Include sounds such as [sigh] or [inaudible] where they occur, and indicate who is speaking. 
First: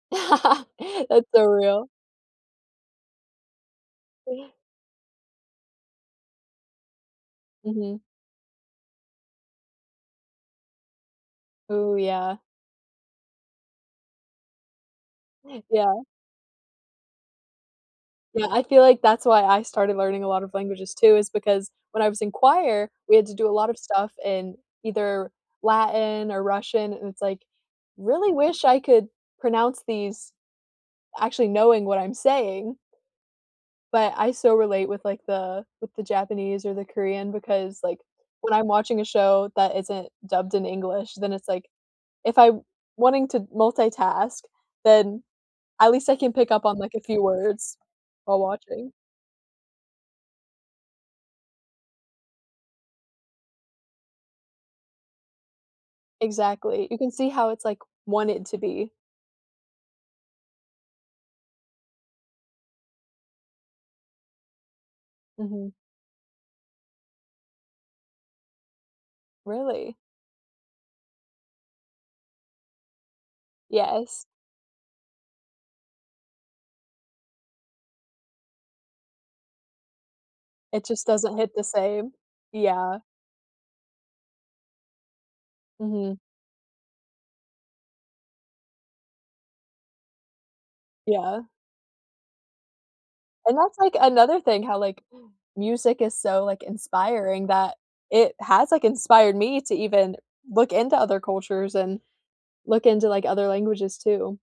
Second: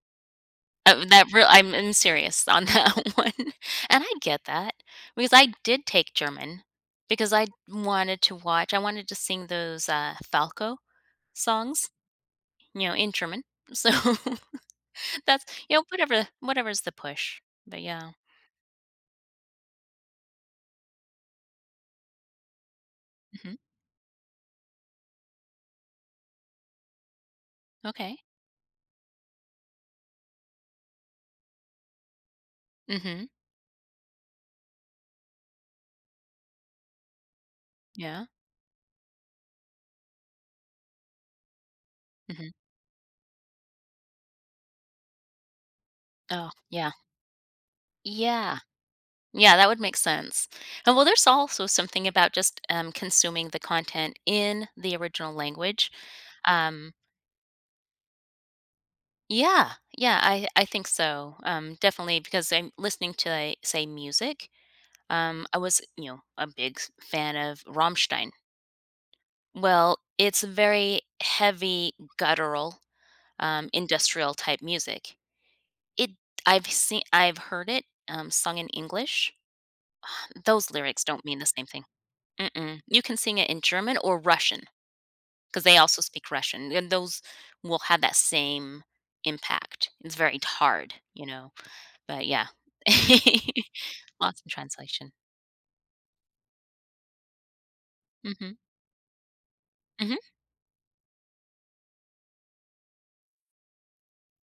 Speaker 1: [laughs]
Speaker 2: Of
Speaker 1: That's
Speaker 2: that
Speaker 1: so
Speaker 2: real I'm
Speaker 1: real.
Speaker 2: I'm serious on that one, and I get that because I did take German because I'd
Speaker 1: Mhm.
Speaker 2: wanted to watch, I wanted to sing those, uh, Falco songs,
Speaker 1: Ooh, yeah.
Speaker 2: you know, in German. So, that's you know,
Speaker 1: Yeah.
Speaker 2: whatever whatever's the push, but yeah.
Speaker 1: Yeah I feel like that's why I started learning a lot of languages too is because when I was in choir we had to do a
Speaker 2: Mhm.
Speaker 1: lot of stuff in either Latin or Russian and it's like,
Speaker 2: Okay.
Speaker 1: "Really wish I could pronounce these actually knowing what I'm saying."
Speaker 2: Mhm.
Speaker 1: But I still relate with like the with the Japanese or the Korean because like
Speaker 2: Yeah.
Speaker 1: when I'm watching a show that isn't dubbed in English, then it's like, if I
Speaker 2: Mhm.
Speaker 1: wanting to multitask, then at least I can
Speaker 2: Oh,
Speaker 1: pick up on
Speaker 2: yeah.
Speaker 1: like a few words while
Speaker 2: Yeah,
Speaker 1: watching.
Speaker 2: yeah that would make sense, and well, there's also something about just, um, consuming the content in the original language,
Speaker 1: Exactly,
Speaker 2: um
Speaker 1: you can see how it's like wanted to be.
Speaker 2: Yeah, yeah I I think so, um, definitely because I'm listening to, li say, music, um, I
Speaker 1: Mhm.
Speaker 2: was, you know, a big f fan of Rammstein.
Speaker 1: Really?
Speaker 2: Well, it's very heavy, guttural, um,
Speaker 1: Yes.
Speaker 2: industrial type music. It I've seen I've heard it, um, sung in English. Um, those
Speaker 1: It
Speaker 2: lyrics
Speaker 1: just
Speaker 2: don't
Speaker 1: doesn't
Speaker 2: mean the
Speaker 1: hit the
Speaker 2: same thing.
Speaker 1: same,
Speaker 2: Mm-mm,
Speaker 1: yeah.
Speaker 2: you can sing it in German or Russian, 'cause they also
Speaker 1: Mhm.
Speaker 2: speak Russian, and those will have that same impact, it's very d hard, you
Speaker 1: Yeah.
Speaker 2: know? But yeah, [laughs]
Speaker 1: And that's like another
Speaker 2: lots of
Speaker 1: thing how, like,
Speaker 2: translation.
Speaker 1: music is so, like, inspiring that it
Speaker 2: Mhm.
Speaker 1: has, like, inspired me to even
Speaker 2: Mhm.
Speaker 1: look into other cultures and look into, like, other languages too.